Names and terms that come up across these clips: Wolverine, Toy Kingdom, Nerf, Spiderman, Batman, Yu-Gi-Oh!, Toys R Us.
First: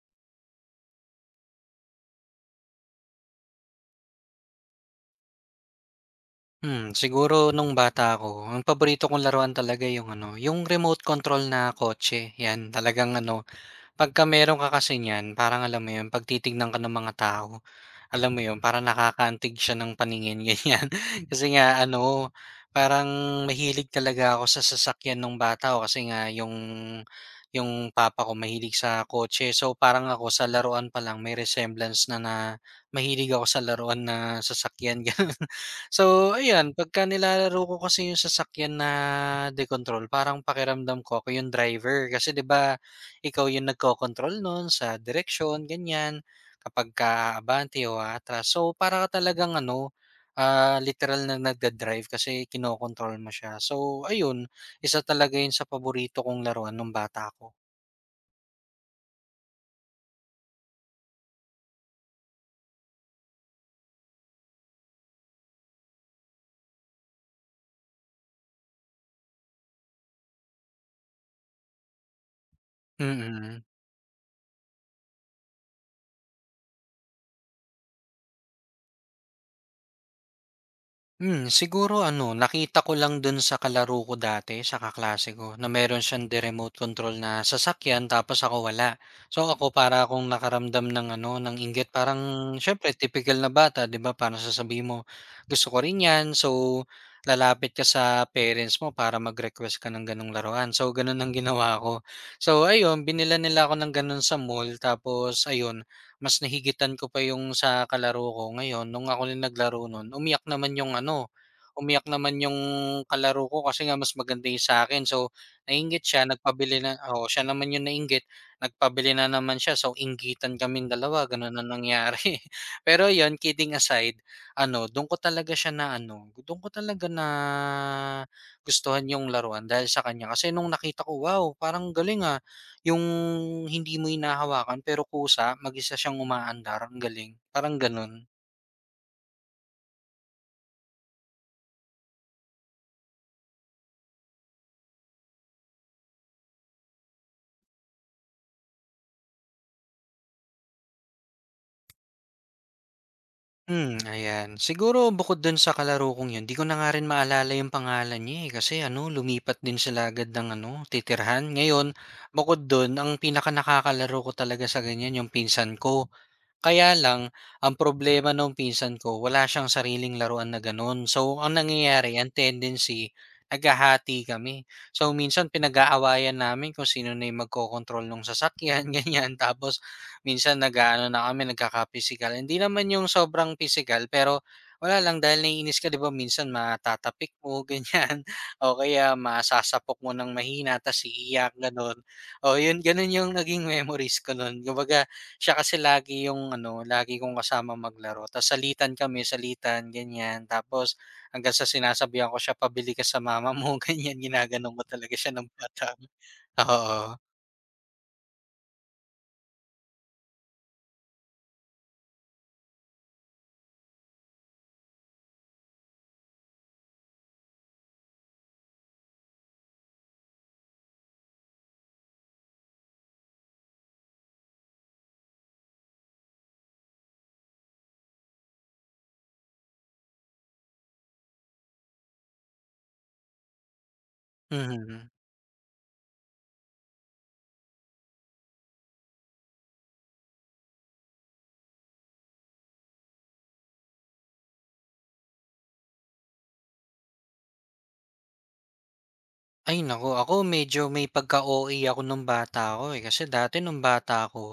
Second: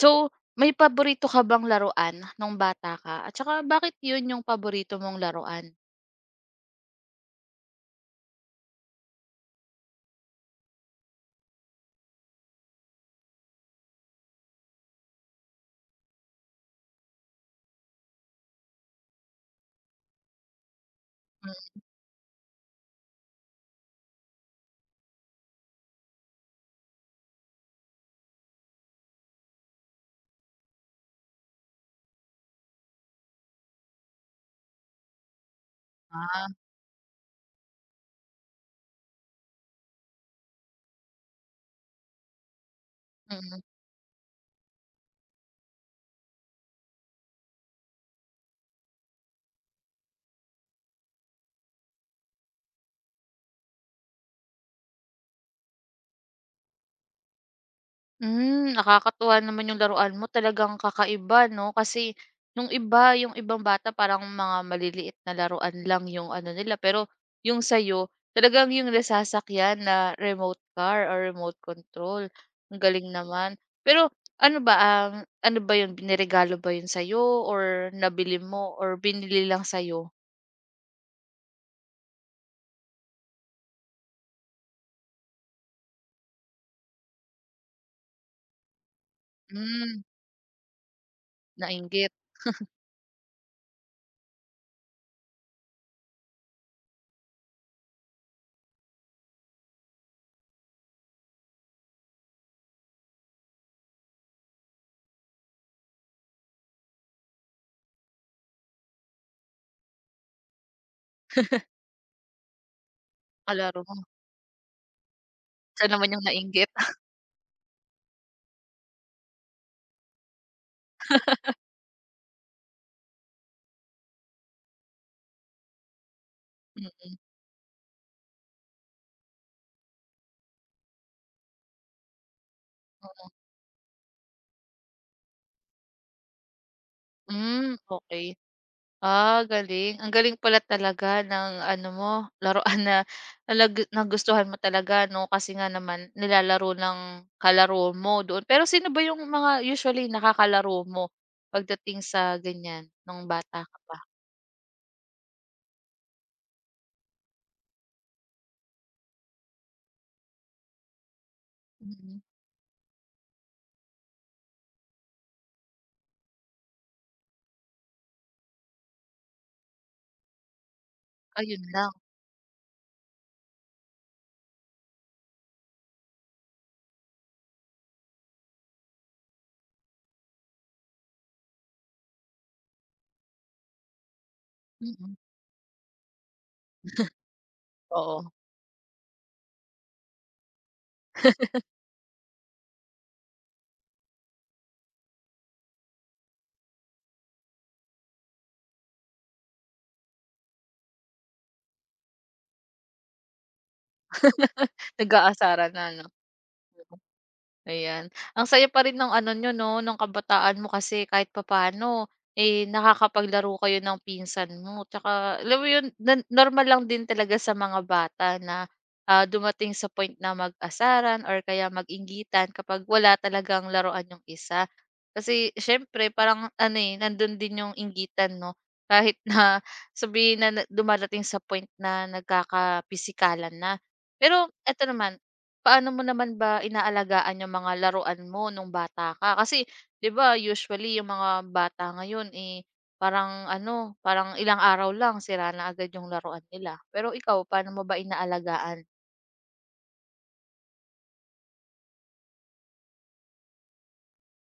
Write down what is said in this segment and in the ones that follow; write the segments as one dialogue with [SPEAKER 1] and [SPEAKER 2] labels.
[SPEAKER 1] So, may paborito ka bang laruan nung bata ka at saka bakit 'yun yung paborito mong laruan?
[SPEAKER 2] Siguro nung bata ako, ang paborito kong laruan talaga yung ano, yung remote control na kotse, 'yan. Talagang pagka meron ka kasi niyan, parang alam mo 'yun, 'pag titignan ka ng mga tao, alam mo 'yun, para nakakaantig siya ng paningin ganiyan. Kasi nga parang mahilig talaga ako sa sasakyan ng bata ako kasi nga yung papa ko mahilig sa kotse. So, parang ako sa laruan pa lang may resemblance na na mahilig ako sa laruan na sasakyan, gano'n. So,
[SPEAKER 1] Ah,
[SPEAKER 2] ayan, pagka nilalaro ko kasi yung sasakyan na de-control, parang pakiramdam ko ako yung driver. Kasi 'di ba, ikaw
[SPEAKER 1] mm.
[SPEAKER 2] yung nagkokontrol nun sa direksyon, ganyan. Kapagka abante o atras. So, para ka talagang literal na nagda-drive kasi kinokontrol mo siya. So ayun, isa talaga yun sa paborito kong laruan nung bata ako.
[SPEAKER 1] Nakakatuwa naman yung laruan mo talagang kakaiba 'no, kasi yung iba yung ibang bata parang mga maliliit na laruan lang yung ano nila, pero yung sa'yo talagang yung nasasakyan na remote car or remote control. Ang galing naman.
[SPEAKER 2] Mm.
[SPEAKER 1] Pero ano ba, ano ba 'yun, niregalo ba 'yun sa'yo or nabili mo or binili lang sa'yo?
[SPEAKER 2] Siguro ano, nakita ko lang dun sa kalaro ko dati, sa kaklase ko, na meron siyang remote control na sasakyan tapos ako wala. So ako para
[SPEAKER 1] Hmm.
[SPEAKER 2] akong nakaramdam ng ng inggit.
[SPEAKER 1] Nainggit,
[SPEAKER 2] Parang siyempre typical na bata, 'di ba? Parang sasabihin mo, gusto ko rin 'yan. So lalapit ka sa parents mo para mag-request ka ng ganong laruan. So ganun ang ginawa ko. So ayun, binila nila ako ng ganun sa mall tapos ayun, mas nahigitan ko pa yung sa kalaro ko. Ngayon nung ako rin naglaro nun, umiyak naman yung kalaro ko
[SPEAKER 1] kalaro
[SPEAKER 2] kasi nga
[SPEAKER 1] mo.
[SPEAKER 2] mas maganda yung sa akin. So,
[SPEAKER 1] Siya
[SPEAKER 2] nainggit
[SPEAKER 1] naman yung
[SPEAKER 2] siya,
[SPEAKER 1] nainggit.
[SPEAKER 2] nagpabili na, oo, siya naman yung nainggit, nagpabili na naman siya. So, inggitan kaming dalawa, ganun na nangyari. Pero yon, kidding aside, ano dun ko talaga siya na ano, dun ko talaga
[SPEAKER 1] Mm,
[SPEAKER 2] na nagustuhan yung laruan dahil sa kanya. Kasi nung nakita ko, "Wow, parang galing, ah." Yung
[SPEAKER 1] oo.
[SPEAKER 2] hindi mo hinahawakan pero kusa, mag-isa siyang umaandar, ang galing, parang
[SPEAKER 1] Hmm,
[SPEAKER 2] gano'n.
[SPEAKER 1] okay. Ah, galing. Ang galing pala talaga ng ano mo, laruan na nagustuhan mo talaga 'no, kasi nga naman nilalaro ng kalaro mo doon. Pero sino ba yung mga usually nakakalaro mo pagdating sa ganyan, nung bata ka pa?
[SPEAKER 2] Hmm, ayan. Siguro bukod dun sa kalaro kong yun, 'di ko na nga rin maalala yung pangalan niya, eh, kasi ano, lumipat din sila agad ng ano, titirhan. Ngayon,
[SPEAKER 1] Mm,
[SPEAKER 2] bukod dun ang pinaka nakakalaro ko talaga sa ganyan yung pinsan ko. Kaya lang, ang problema nung pinsan ko wala siyang sariling laruan na gano'n. So, ang
[SPEAKER 1] ayun lang.
[SPEAKER 2] nangyayari, ang tendency, naghahati kami. So, minsan pinag-aawayan namin kung sino na yung magkokontrol ng sasakyan, ganyan. Tapos, minsan nag-aano na kami, nagkaka-pisikal. Hindi naman yung sobrang pisikal, pero wala
[SPEAKER 1] Mm,
[SPEAKER 2] lang dahil naiinis ka, 'di ba, minsan matatapik mo, ganyan.
[SPEAKER 1] oo,
[SPEAKER 2] O kaya masasapok mo ng mahina, tas iiyak, gano'n. O yun, gano'n yung naging memories ko nun. Kumbaga, siya kasi lagi yung ano, lagi kong kasama maglaro tapos salitan kami, salitan ganyan. Tapos hanggang sa sinasabihan ko siya, "Pabili ka sa mama mo," ganyan, ginaganon ko talaga siya nung
[SPEAKER 1] nag-aasaran na
[SPEAKER 2] bata.
[SPEAKER 1] 'no?
[SPEAKER 2] Oo,
[SPEAKER 1] Ayan. Ang saya pa rin ng ano niyo 'no, ng kabataan mo kasi kahit papaano, eh, nakakapaglaro kayo ng pinsan mo tsaka alam mo yun na normal lang din talaga sa mga bata na, dumating sa point na mag-asaran or kaya mag-inggitan kapag wala talagang laruan yung isa. Kasi siyempre parang ano, eh, nandun din yung inggitan 'no, kahit na sabihin na na dumadating sa point na nagkakapisikalan na. Pero eto
[SPEAKER 2] mhm.
[SPEAKER 1] naman, paano mo naman ba inaalagaan yung mga laruan mo nung bata ka? Kasi 'di ba usually yung mga bata ngayon, eh, parang ano, parang ilang araw lang sira na agad yung laruan nila. Pero ikaw, paano mo ba inaalagaan?
[SPEAKER 2] Ay naku, ako medyo may pagka-OA ako nung bata ako, eh. Kasi dati nung bata ako,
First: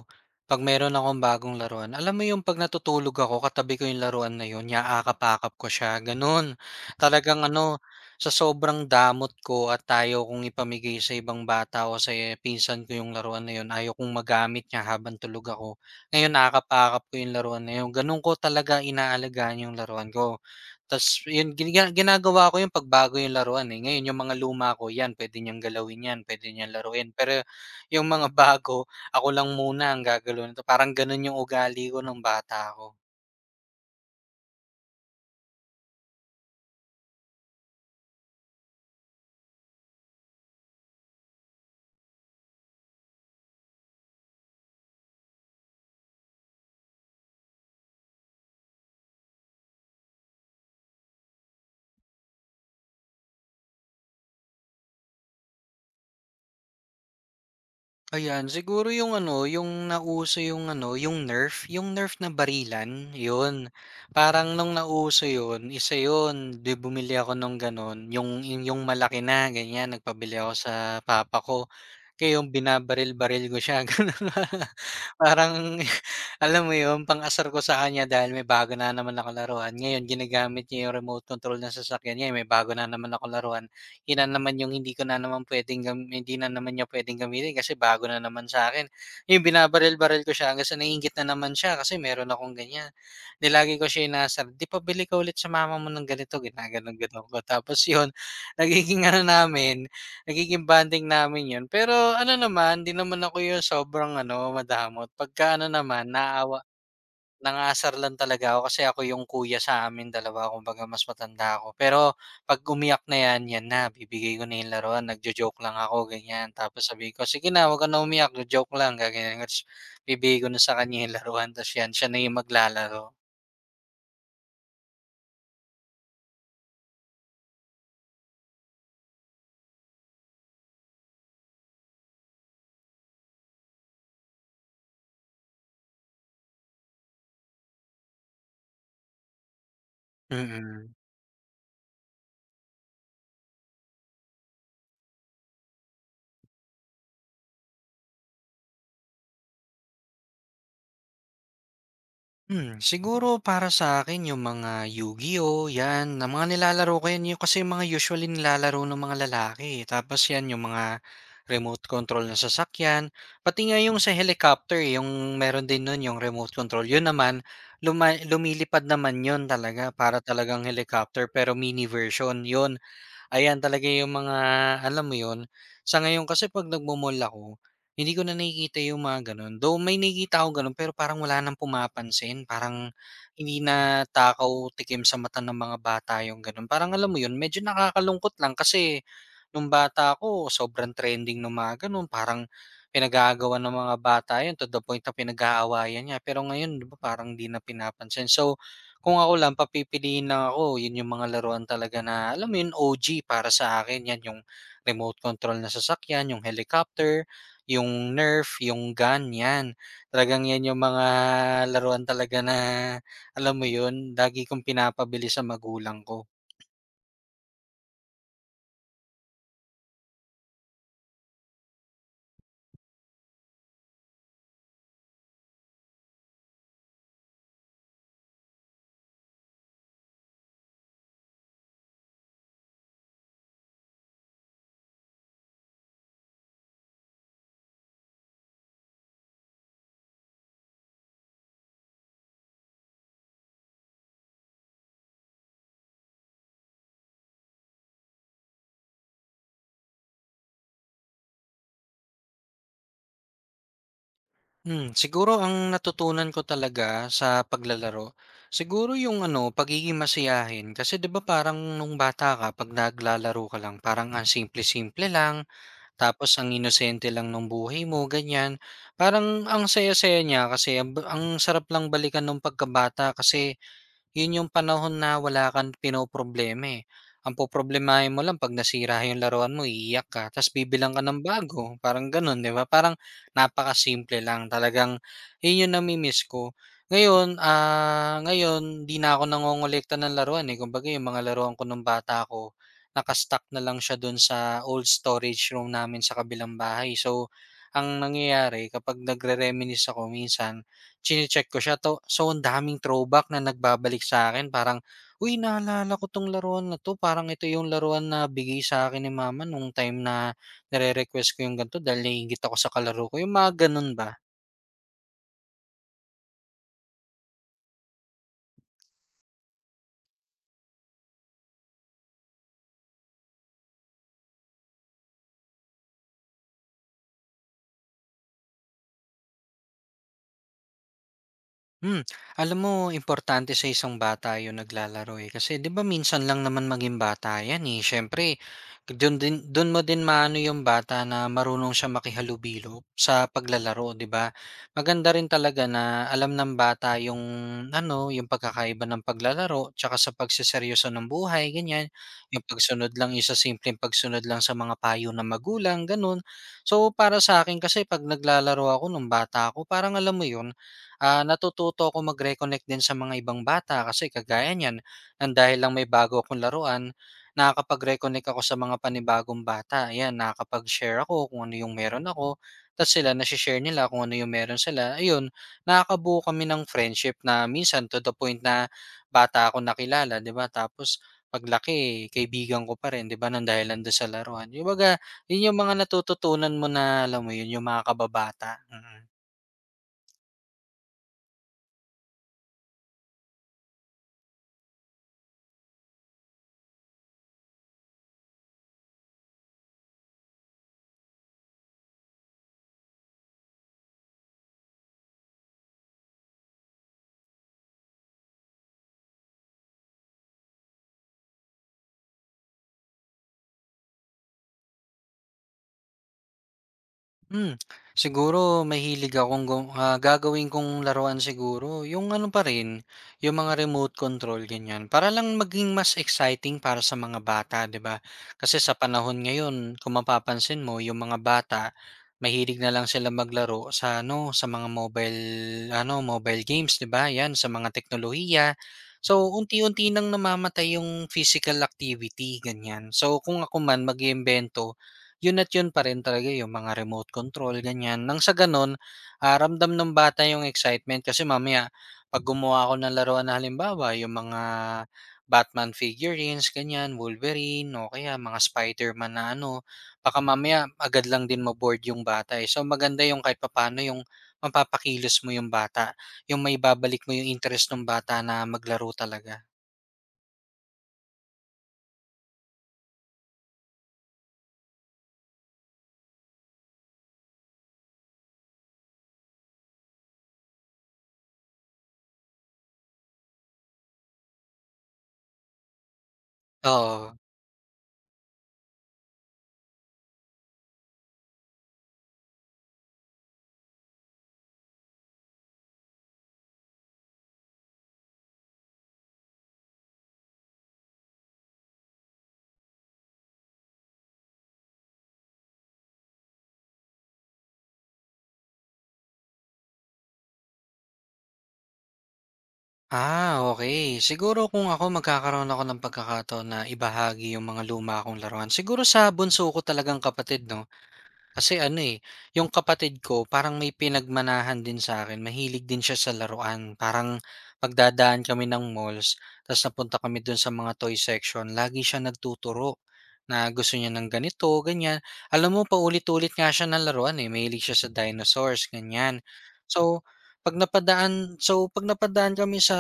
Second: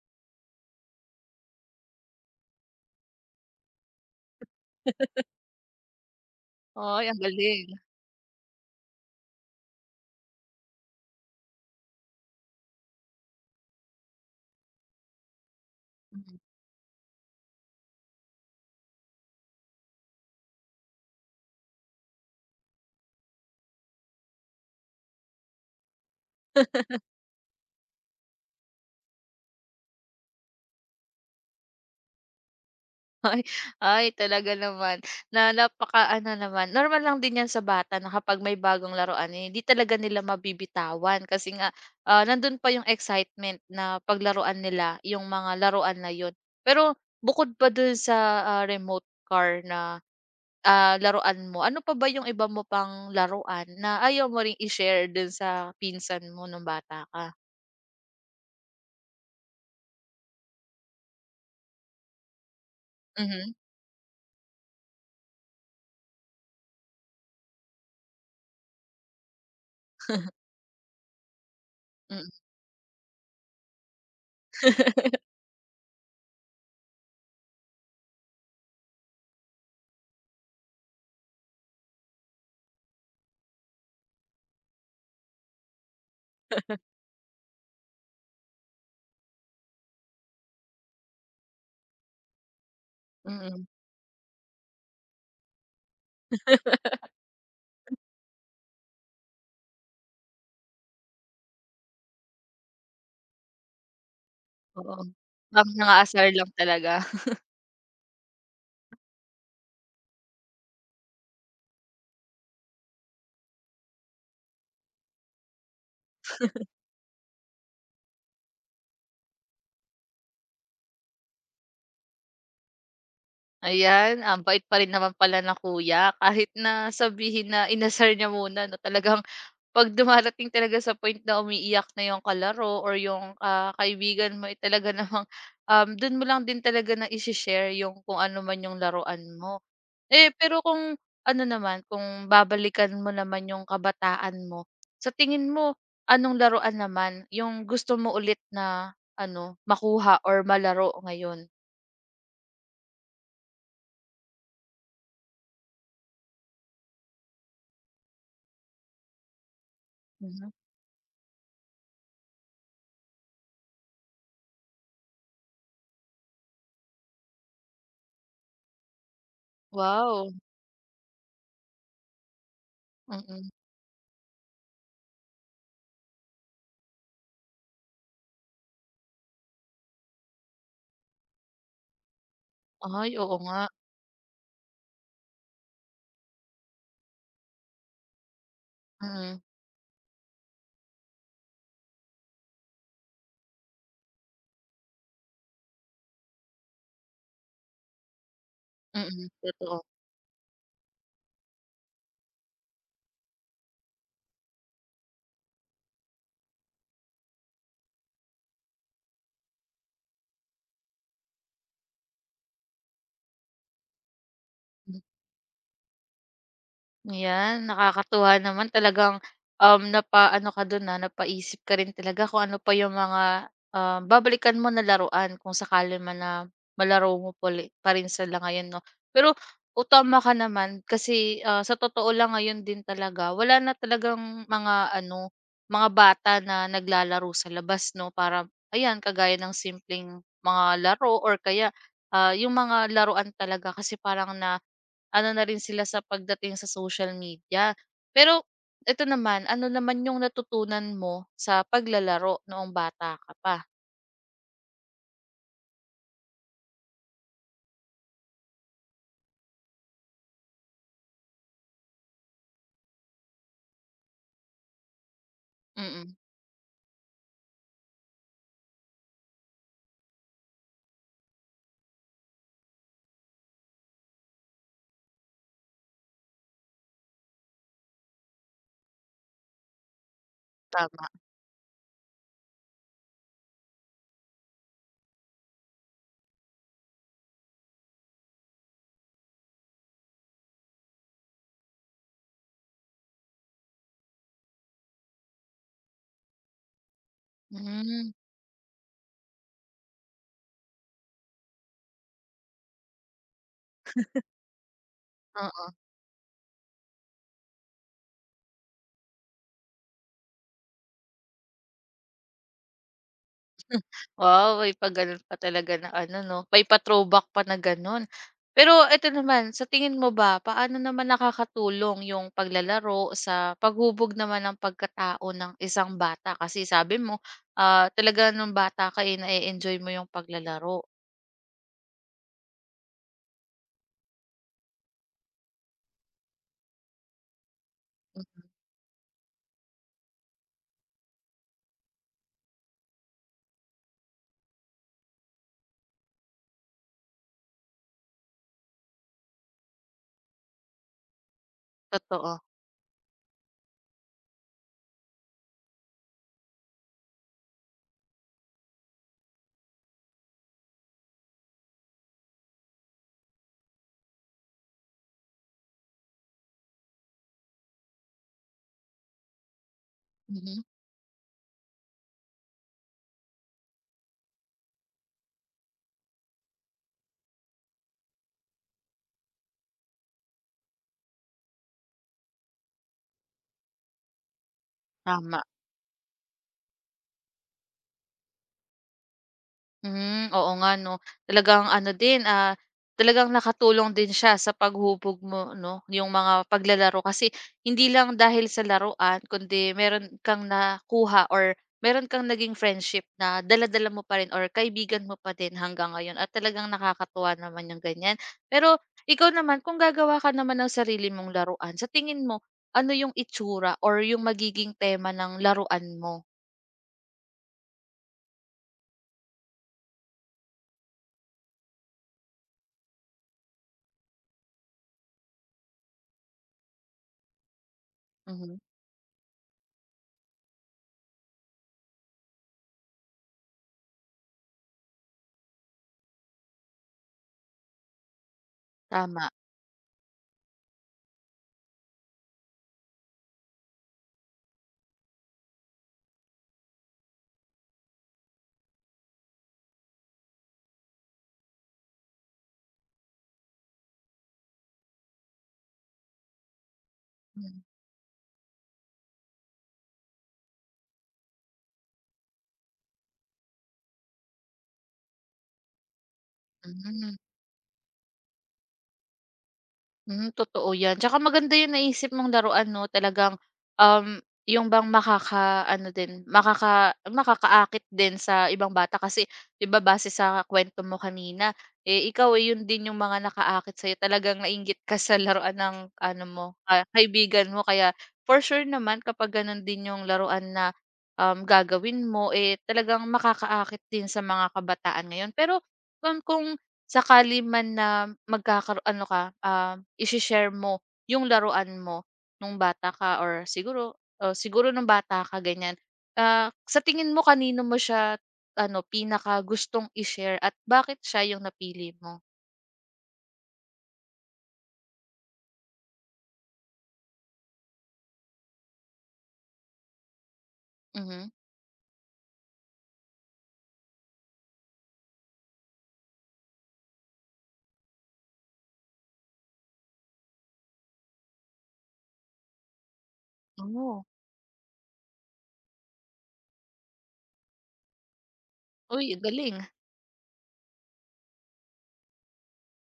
[SPEAKER 2] 'pag meron akong bagong laruan, alam mo yung 'pag natutulog ako katabi ko yung laruan na yun, nyaakap-akap ko siya, gano'n.
[SPEAKER 1] Ay, ang
[SPEAKER 2] Talagang
[SPEAKER 1] galing.
[SPEAKER 2] sa sobrang damot ko at ayaw kong ipamigay sa ibang bata o sa eh, pinsan ko yung laruan na yun, ayaw kong magamit niya habang tulog ako. Ngayon,
[SPEAKER 1] Mm.
[SPEAKER 2] akap-akap ko yung laruan na yun, gano'n ko talaga inaalagaan yung laruan ko. Tas yun, ginagawa ko yung pagbago yung laruan, eh. Ngayon yung mga luma ko, yan pwede niyang galawin yan, pwede niyang laruin. Pero yung mga bago, ako lang muna ang gagalaw nito. Parang gano'n yung ugali ko nung bata ako.
[SPEAKER 1] Ay, ay talaga naman na napakaano naman, normal lang din 'yan sa bata na kapag may bagong laruan, eh, hindi talaga nila mabibitawan kasi nga, nandun pa yung excitement na paglaruan nila yung mga laruan na yun. Pero bukod pa dun sa, remote car na, laruan mo, ano pa ba yung iba mo pang laruan na ayaw mo ring i-share dun sa pinsan mo nung bata ka?
[SPEAKER 2] Ayan, siguro yung nauso yung Nerf na barilan,
[SPEAKER 1] Mhm,
[SPEAKER 2] yun. Parang nung nauso yun, isa yun, 'di bumili ako nung gano'n, yung malaki na, ganiyan. Nagpabili ako sa papa ko.
[SPEAKER 1] mm.
[SPEAKER 2] Kaya yung binabaril-baril ko siya gano'n. Parang alam mo yun, pang-asar ko sa kanya dahil may bago na naman akong laruan. Ngayon ginagamit niya yung remote control ng sasakyan niya, eh, may bago na naman akong laruan. Yun na naman yung hindi na naman niya puwedeng gamitin kasi bago na naman sa akin. Yung binabaril-baril ko siya hanggang sa naiinggit na naman siya kasi meron akong ganyan.
[SPEAKER 1] Mm.
[SPEAKER 2] Nilagi ko siya inaasar, "'Di pabili ka ulit sa mama mo ng ganito."
[SPEAKER 1] Mm.
[SPEAKER 2] Ginaganon-ganon ko. Tapos yun, nagiging ano namin Nagiging bonding namin 'yun. Pero ano naman, 'di naman ako 'yung sobrang ano,
[SPEAKER 1] Oo,
[SPEAKER 2] madamot. Pagka ano
[SPEAKER 1] parang
[SPEAKER 2] naman,
[SPEAKER 1] nang-aasar lang
[SPEAKER 2] naawa,
[SPEAKER 1] talaga.
[SPEAKER 2] nangasar lang talaga ako kasi ako 'yung kuya sa amin dalawa, kumbaga mas matanda ako. Pero 'pag umiyak na 'yan, 'yan na, bibigay ko na 'yung laruan, nagjo-joke lang ako, ganyan. Tapos sabi ko, "Sige na, huwag ka na umiyak, joke lang." Gaganyan ko, ta's bibigay ko na sa kanya 'yung laruan ta's 'yan, siya na 'yung maglalaro.
[SPEAKER 1] Ayan, ang bait pa rin naman pala na kuya kahit na sabihin na inasar niya muna 'no, talagang 'pag dumarating talaga sa point na umiiyak na yung kalaro or yung, kaibigan mo, eh, talaga namang, dun mo lang din talaga na ise-share yung kung ano man yung laruan mo. Eh,
[SPEAKER 2] Mm.
[SPEAKER 1] pero
[SPEAKER 2] mm.
[SPEAKER 1] kung ano naman, kung babalikan mo naman yung kabataan mo, sa tingin mo anong laruan naman yung gusto mo ulit na ano, makuha or malaro ngayon?
[SPEAKER 2] Siguro para sa akin yung mga Yu-Gi-Oh! 'Yan, na mga nilalaro ko 'yan, yung kasi yung mga usually nilalaro ng mga lalaki, eh. Tapos
[SPEAKER 1] Mhm.
[SPEAKER 2] 'yan yung mga remote control na sasakyan, pati nga yung sa helicopter, eh, yung meron din nun yung remote control. Yun naman, lumilipad naman yun talaga, para
[SPEAKER 1] Wow,
[SPEAKER 2] talagang helicopter pero mini version, yun.
[SPEAKER 1] mm.
[SPEAKER 2] Ayan talaga yung mga alam mo yun, sa ngayon kasi 'pag nagmo-mall ako, hindi ko na nakikita yung mga gano'n. Though may nakikita akong gano'n, pero parang wala ng pumapansin, parang
[SPEAKER 1] Ay, oo nga.
[SPEAKER 2] hindi na takaw tikim sa mata ng mga bata yung gano'n. Parang alam mo yun, medyo nakakalungkot lang kasi
[SPEAKER 1] Mm,
[SPEAKER 2] nung bata ako sobrang trending nung mga gano'n, parang pinag-aagawan ng mga bata yun to the point na pinag-aawayan nga. Pero ngayon 'di ba parang 'di na pinapansin. So kung
[SPEAKER 1] mm,
[SPEAKER 2] ako lang,
[SPEAKER 1] totoo.
[SPEAKER 2] papipiliin lang ako, yun yung mga laruan talaga na alam mo yun, OG para sa akin, yan yung remote control na sasakyan, yung helicopter, yung Nerf, yung gun, yan. Talagang yan yung mga laruan talaga na alam mo yun, lagi kong pinapabili sa magulang ko.
[SPEAKER 1] Ayan, nakakatuwa naman talagang, napaano ka dun, napaisip ka rin talaga kung ano pa yung mga, babalikan mo na laruan kung sakali man na malaro mo pali pa rin sila ngayon 'no. Pero, o tama ka naman kasi, sa totoo lang ngayon din talaga wala na talagang mga ano, mga bata na naglalaro sa labas 'no para ayan kagaya ng simpleng mga laro or kaya, yung mga laruan talaga kasi parang na ano na rin sila sa pagdating sa social media. Pero ito naman, ano naman yung natutunan mo sa paglalaro noong bata ka pa?
[SPEAKER 2] Siguro ang natutunan ko talaga sa paglalaro, siguro pagiging masiyahin. Kasi 'di ba parang nung bata ka, pag naglalaro ka lang, parang ang simple-simple lang.
[SPEAKER 1] Mm,
[SPEAKER 2] Tapos ang inosente lang ng buhay mo, ganyan. Parang ang saya-saya niya kasi ang sarap lang balikan ng pagkabata kasi 'yun yung panahon na wala kang pinoproblema, eh. Ang poproblemahin mo lang 'pag nasira yung laruan mo, iiyak ka ta's bibilang ka
[SPEAKER 1] tama.
[SPEAKER 2] ng bago, parang gano'n, 'di ba? Parang napakasimple lang talagang 'yun yung nami-miss ko. Ngayon 'di na ako nangongolekta ng laruan, eh. Kumbaga yung mga laruan ko nung bata ko, naka na lang siya do'n sa old storage room namin sa kabilang bahay. So, ang
[SPEAKER 1] Hmm,
[SPEAKER 2] nangyayari kapag nagre-reminisce ako minsan, chine-check ko siya, to so ang daming throwback na nagbabalik sa akin, parang, "Uy,
[SPEAKER 1] oo.
[SPEAKER 2] naalala ko 'tong laruan na 'to, parang ito yung laruan na bigay sa akin ni mama nung time na nire-request ko yung gan'to dahil naiinggit ako sa kalaro ko." Yung mga gano'n ba.
[SPEAKER 1] Wow, may pa gano'n pa talaga na ano 'no, may pa-throwback pa na gano'n. Pero ito naman, sa tingin mo ba paano naman nakakatulong yung paglalaro sa paghubog naman ng pagkatao ng isang bata? Kasi sabi mo, talaga nung bata ka, eh, na enjoy mo yung paglalaro.
[SPEAKER 2] Hmm, alam mo importante sa isang bata 'yung naglalaro, eh, kasi 'di ba minsan lang naman maging bata 'yan, eh. Siyempre dun mo din maano 'yung bata na marunong siya makihalubilo sa paglalaro, 'di ba? Maganda rin talaga na alam ng bata 'yung 'yung pagkakaiba ng paglalaro tsaka sa pagseseryoso ng buhay, ganiyan.
[SPEAKER 1] Totoo,
[SPEAKER 2] 'Yung pagsunod lang, 'yung sa simpleng pagsunod lang sa mga payo ng magulang, gano'n. So, para sa akin kasi 'pag naglalaro ako nung bata ako parang alam mo 'yun, natututo ako mag-reconnect din sa mga ibang bata kasi kagaya niyan, ng dahil lang may bago akong laruan, nakakapag-reconnect ako sa mga panibagong bata. Ayan,
[SPEAKER 1] mhm,
[SPEAKER 2] nakakapag-share ako kung ano yung meron ako, tapos sila nasi-share nila kung ano yung meron sila. Ayun, nakakabuo kami ng friendship na minsan to the point na bata ako nakilala, 'di ba? Tapos paglaki, kaibigan ko pa rin, di ba, ng dahilan doon sa laruan. Yung baga,
[SPEAKER 1] tama.
[SPEAKER 2] yun yung mga natututunan mo na, alam mo yun, yung mga kababata. Mm.
[SPEAKER 1] Hmm, oo nga 'no. Talagang ano din, talagang nakatulong din siya sa paghubog mo 'no, yung mga paglalaro kasi hindi lang dahil sa laruan kundi meron kang nakuha or meron kang naging friendship na dala-dala mo pa rin or kaibigan mo pa din hanggang ngayon at talagang nakakatuwa naman yung ganyan. Pero ikaw naman kung gagawa ka naman ng sarili mong laruan, sa tingin mo ano yung itsura or yung magiging tema ng laruan mo?
[SPEAKER 2] Hmm, siguro mahilig akong gagawin kong laruan siguro yung ano pa rin, yung mga remote control ganyan. Para lang maging mas exciting para sa mga bata, 'di ba?
[SPEAKER 1] Mhm,
[SPEAKER 2] Kasi sa panahon ngayon kung mapapansin mo yung mga bata, mahilig na lang sila maglaro sa ano, sa mga mobile games, 'di ba? Yan sa mga teknolohiya.
[SPEAKER 1] tama.
[SPEAKER 2] So, unti-unti nang namamatay yung physical activity, ganyan. So, kung ako man mag-iimbento, yun, at yun pa rin talaga yung mga remote control ganyan. Nang sa gano'n, ramdam ng bata yung excitement kasi mamaya 'pag gumawa ako ng laruan na halimbawa yung mga Batman figurines ganyan,
[SPEAKER 1] Hmm,
[SPEAKER 2] Wolverine o kaya mga Spiderman na ano, baka mamaya agad lang din ma-bored yung bata, eh. So, maganda yung kahit papaano yung mapapakilos mo yung bata, yung maibabalik
[SPEAKER 1] hmm.
[SPEAKER 2] mo yung interest ng bata na maglaro talaga,
[SPEAKER 1] Hmm, totoo 'yan. Tsaka maganda 'yung naisip mong laruan 'no, talagang, 'yung bang makaka ano din, makakaakit din sa ibang bata kasi 'di ba base sa kwento mo kanina, eh, ikaw, eh, 'yun din 'yung mga nakaakit sa'yo. Talagang nainggit ka sa laruan ng ano mo,
[SPEAKER 2] oo.
[SPEAKER 1] kaibigan mo kaya for sure naman kapag gano'n din 'yung laruan na, gagawin mo, eh, talagang makakaakit din sa mga kabataan ngayon. Pero, kung sakali man na ano ka, i share mo yung laruan mo nung bata ka or siguro o siguro nung bata ka ganyan, sa tingin mo kanino mo siya ano pinakagustong i-share at bakit siya yung napili mo?
[SPEAKER 2] Ah, okay. Siguro kung ako magkakaroon ako ng pagkakataon na ibahagi yung mga luma kong laruan, siguro sa bunso ko talagang kapatid 'no.
[SPEAKER 1] Mhm.
[SPEAKER 2] Kasi ano, eh, yung kapatid ko parang may pinagmanahan din sa akin, mahilig din siya sa laruan. Parang pagdadaan kami ng malls, ta's napunta kami dun sa mga toy section, lagi siya nagtuturo. Na gusto niya
[SPEAKER 1] Oh,
[SPEAKER 2] ng ganito, ganyan. Alam mo paulit-ulit nga siya ng laruan, eh, mahilig siya sa dinosaurs,
[SPEAKER 1] uy
[SPEAKER 2] ganyan.
[SPEAKER 1] ang galing.
[SPEAKER 2] So, 'pag napadaan kami sa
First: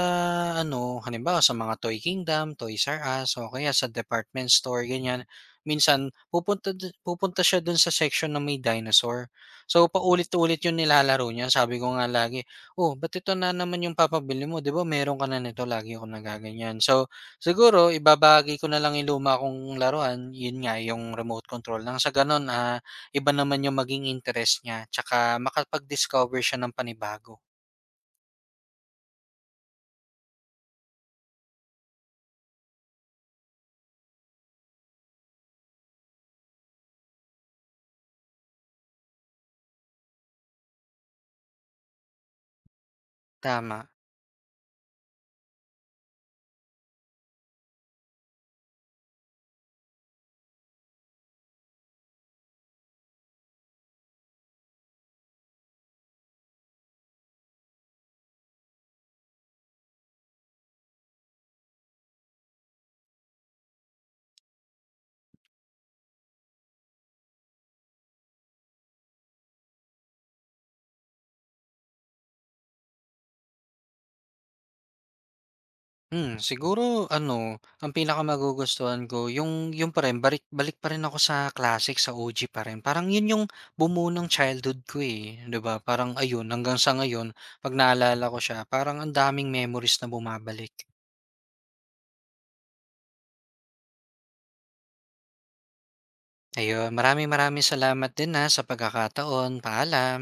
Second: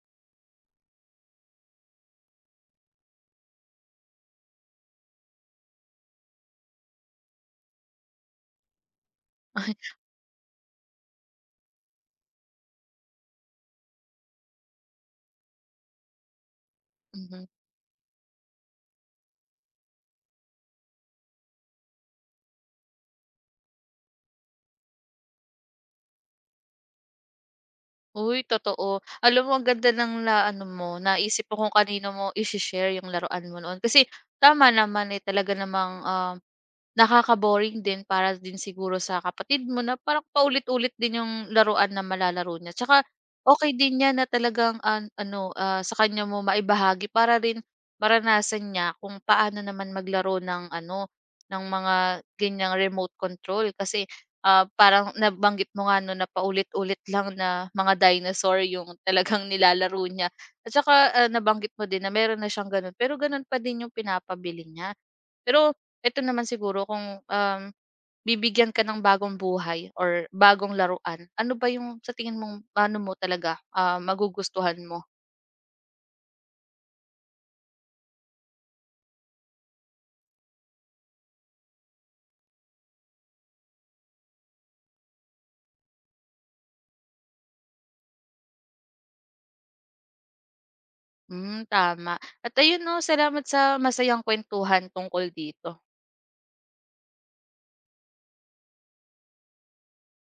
[SPEAKER 2] ano, halimbawa sa mga Toy Kingdom, Toys R Us o kaya sa department store, ganyan. Minsan pupunta siya dun sa section na may dinosaur. So, paulit-ulit yung nilalaro niya. Sabi ko nga lagi, "Oh, ba't ito na naman yung papabili mo? 'Di ba meron ka na nito?" Lagi akong nagaganyan. So
[SPEAKER 1] Mhm.
[SPEAKER 2] siguro ibabahagi ko na lang yung luma kong laruan, yun nga yung remote control, nang sa gano'n, iba naman yung maging interest niya tsaka makapag-discover siya ng panibago.
[SPEAKER 1] Uy totoo. Alam mo ang ganda ng na-ano mo, naisip ko kung kanino mo i share yung laruan mo noon kasi tama naman, eh, talaga namang, nakaka-boring din para din siguro sa kapatid mo na parang paulit-ulit din yung laruan na malalaro niya. Tsaka okay
[SPEAKER 2] Tama.
[SPEAKER 1] din 'yan na talagang ano, sa kanya mo maibahagi para rin maranasan niya kung paano naman maglaro ng ano, ng mga ganiyang remote control. Kasi, parang nabanggit mo nga 'no na paulit-ulit lang na mga dinosaur yung talagang nilalaro niya. At saka, nabanggit mo din na meron na siyang gano'n, pero gano'n pa din yung pinapabili niya. Pero eto naman siguro kung, bibigyan ka ng bagong buhay or bagong laruan, ano ba yung sa tingin mong ano mo talaga, magugustuhan mo?
[SPEAKER 2] Ang pinakamagugustuhan ko yung pa rin, balik balik pa rin ako sa classic, sa OG pa rin. Parang yun yung bumuo ng childhood ko, eh, 'di ba? Parang ayun hanggang sa ngayon 'pag naalala ko siya parang ang daming memories na bumabalik.
[SPEAKER 1] Hmm, tama. At ayun 'no, salamat sa masayang kuwentuhan tungkol dito.
[SPEAKER 2] Ayun, maraming maraming salamat din, ah, sa pagkakataon. Paalam.